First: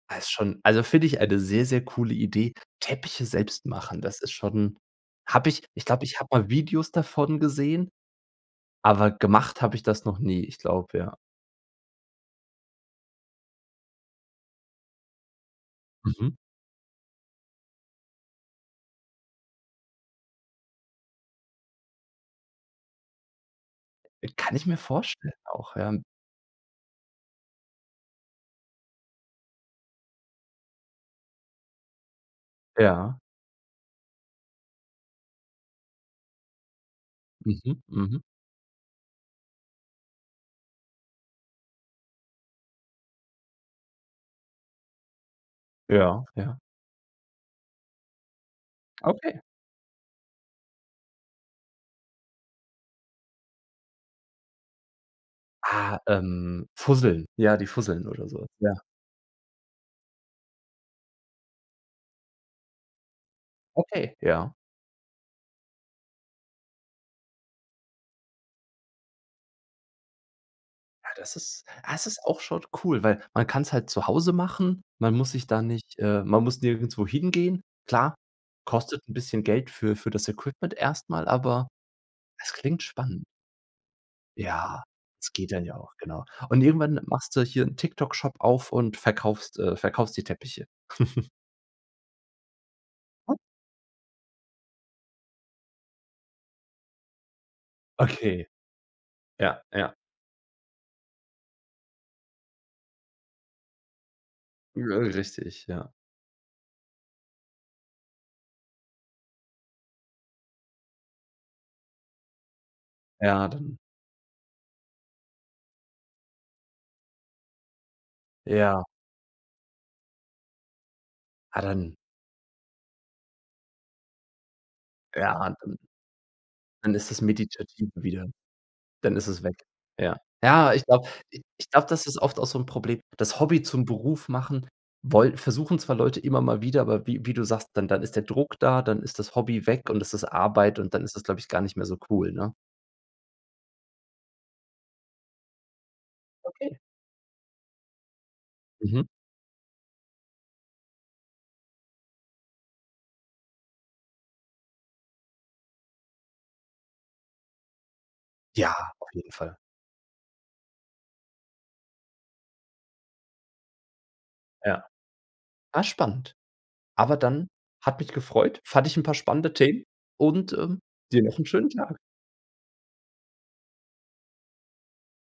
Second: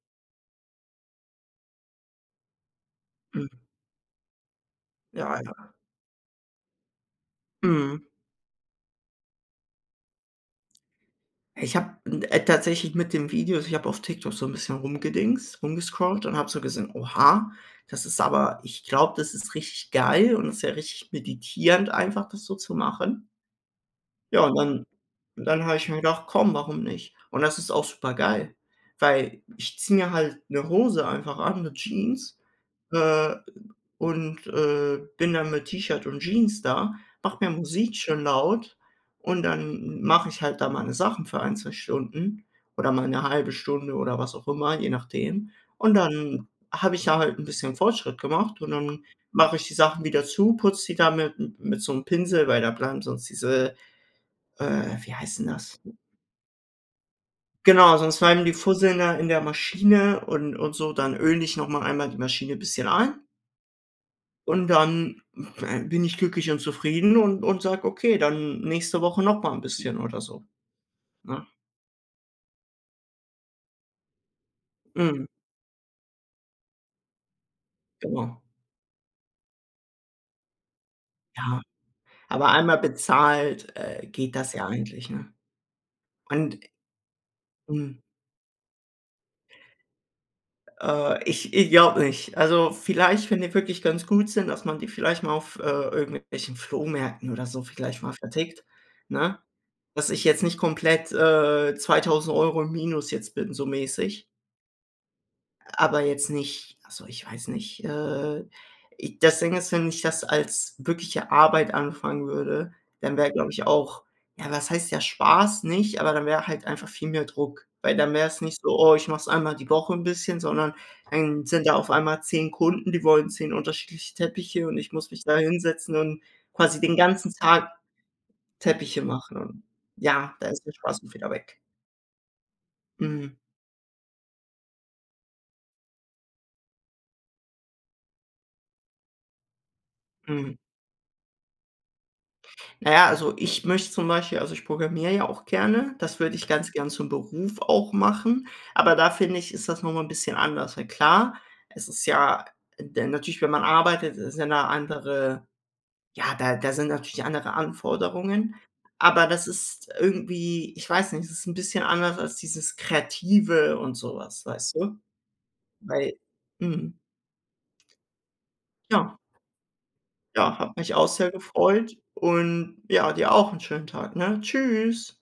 Also, ist schon also find ich eine sehr, sehr coole Idee. Teppiche Mhm. selbst machen, das ist schon, Ja, habe ich ja. ich glaube, ich habe mal Videos davon gesehen, Mhm. aber gemacht hab ich das noch nie. Ich glaube, ja. Ich habe 'n äh, tatsächlich mit den Videos ich habe auf TikTok so 'n bisschen rumgedingst rumgescrolled Mhm. und hab so gesehen: „Oha“, das ist aber ich glaube, das ist richtig geil und ist ja richtig meditierend einfach, das so zu machen. Äh, Ja, und kann ich mir dann vorstellen dann habe auch, ich ja. mir gedacht: „komm, warum nicht?“ Und das ist auch super geil, weil ich ziehe mir halt 'ne Hose einfach an, 'ne Jeans, Ja. äh, und, äh, bin dann mit T-Shirt und Jeans da, mache mir Mhm. Musik Mhm. schön laut. Und dann m mach ich halt da meine Sachen für ein, 2 Stunden oder mal 'ne 1/2 Stunde oder was auch immer, je nachdem. Und Ja, dann ja. habe ich ja halt 'n bisschen Fortschritt gemacht und dann Okay. mache ich die Sachen wieder zu, putze die da mit m-m mit so 'm Pinsel, weil da bleiben sonst diese äh, wie heißt 'n das? Ah, ähm, Fusseln ja, die Genau, Fusseln sonst oder bleiben so, die ja. Fusseln da in der Maschine und und so, dann öle ich nochmal einmal die Maschine bisschen ein. Okay, ja. Und, dann bin ich glücklich und zufrieden und und sage: „Okay, dann nächste Woche noch mal 'n bisschen“, oder so. Ja, das Ne? ist das ist auch schon cool, weil man kann's halt zu Hause machen. Man Mhm. muss sich da nicht, äh man muss nirgendwo hingehen. Klar, Genau. kostet 'n bisschen Geld für für das Equipment erst mal, Ja. aber Aber es einmal klingt spannend. bezahlt, äh, geht das ja Ja, eigentlich, ne? das geht dann ja auch, genau. Und Und irgendwann machst du hier 'n Mhm. TikTok Shop-auf und verkaufst äh, verkaufst die Teppiche. Äh, ich ich glaube nicht. Also, vielleicht, wenn die wirklich ganz gut sind, dass man die vielleicht mal auf, äh, irgendwelchen Flohmärkten oder so vielleicht mal Okay. vertickt, ne? Ja, ja. Dass ich jetzt nicht komplett, äh, 2.000 € im Minus jetzt bin, so mäßig. Richtig, ja. Aber jetzt nicht also, ich weiß nicht. Äh, i das Ding ist, wenn ich das als wirkliche Arbeit anfangen würde, dann wäre, Ja, glaube ich, dann auch ja, was heißt der Spaß nicht, aber dann wär halt einfach viel mehr Druck. Weil dann wäre es nicht so: Ja. „Oh, ich mache es einmal die Woche 'n bisschen“, sondern dann Ja, sind ja auf dann einmal 10 Kunden, die wollen 10 unterschiedliche Teppiche und ich muss mich da Ja, dann hinsetzen und quasi dann den ist das ganzen Tag meditativ wieder Teppiche dann ist machen es weg. und Ja. ja, da ist der Ja, ich Spaß glaube auch wieder i weg. ich glaube, das ist oft auch so 'n Problem. Mhm. Das Hobby zum Beruf machen woll versuchen zwar Leute immer mal wieder, aber wie wie du sagst, dann dann ist der Druck da, dann ist das Hobby weg und es ist Mhm. Arbeit und dann ist das, glaube ich, gar nicht mehr so cool, ne? Na ja, also ich möchte zum Beispiel also, ich programmiere ja auch gerne, das würde ich ganz Okay. gerne zum Beruf auch machen, aber Mhm. da finde ich, ist das noch mal 'n bisschen anders, weil klar, es ist ja de natürlich, wenn man arbeitet, ist ja 'ne andere ja, da da sind natürlich andere Anforderungen, Ja, auf aber jeden das Fall. ist irgendwie ich weiß nicht, es ist 'n bisschen anders als dieses Kreative und so was, weißt Ja. du? Ah, Weil spannend. mhm. Aber dann, hat mich gefreut, fand ich 'n paar Ja. spannende Themen und, Ja, hat ähm, mich auch dir sehr noch schönen gefreut Tag. und ja, dir auch 'n schönen Tag, ne? Tschüss.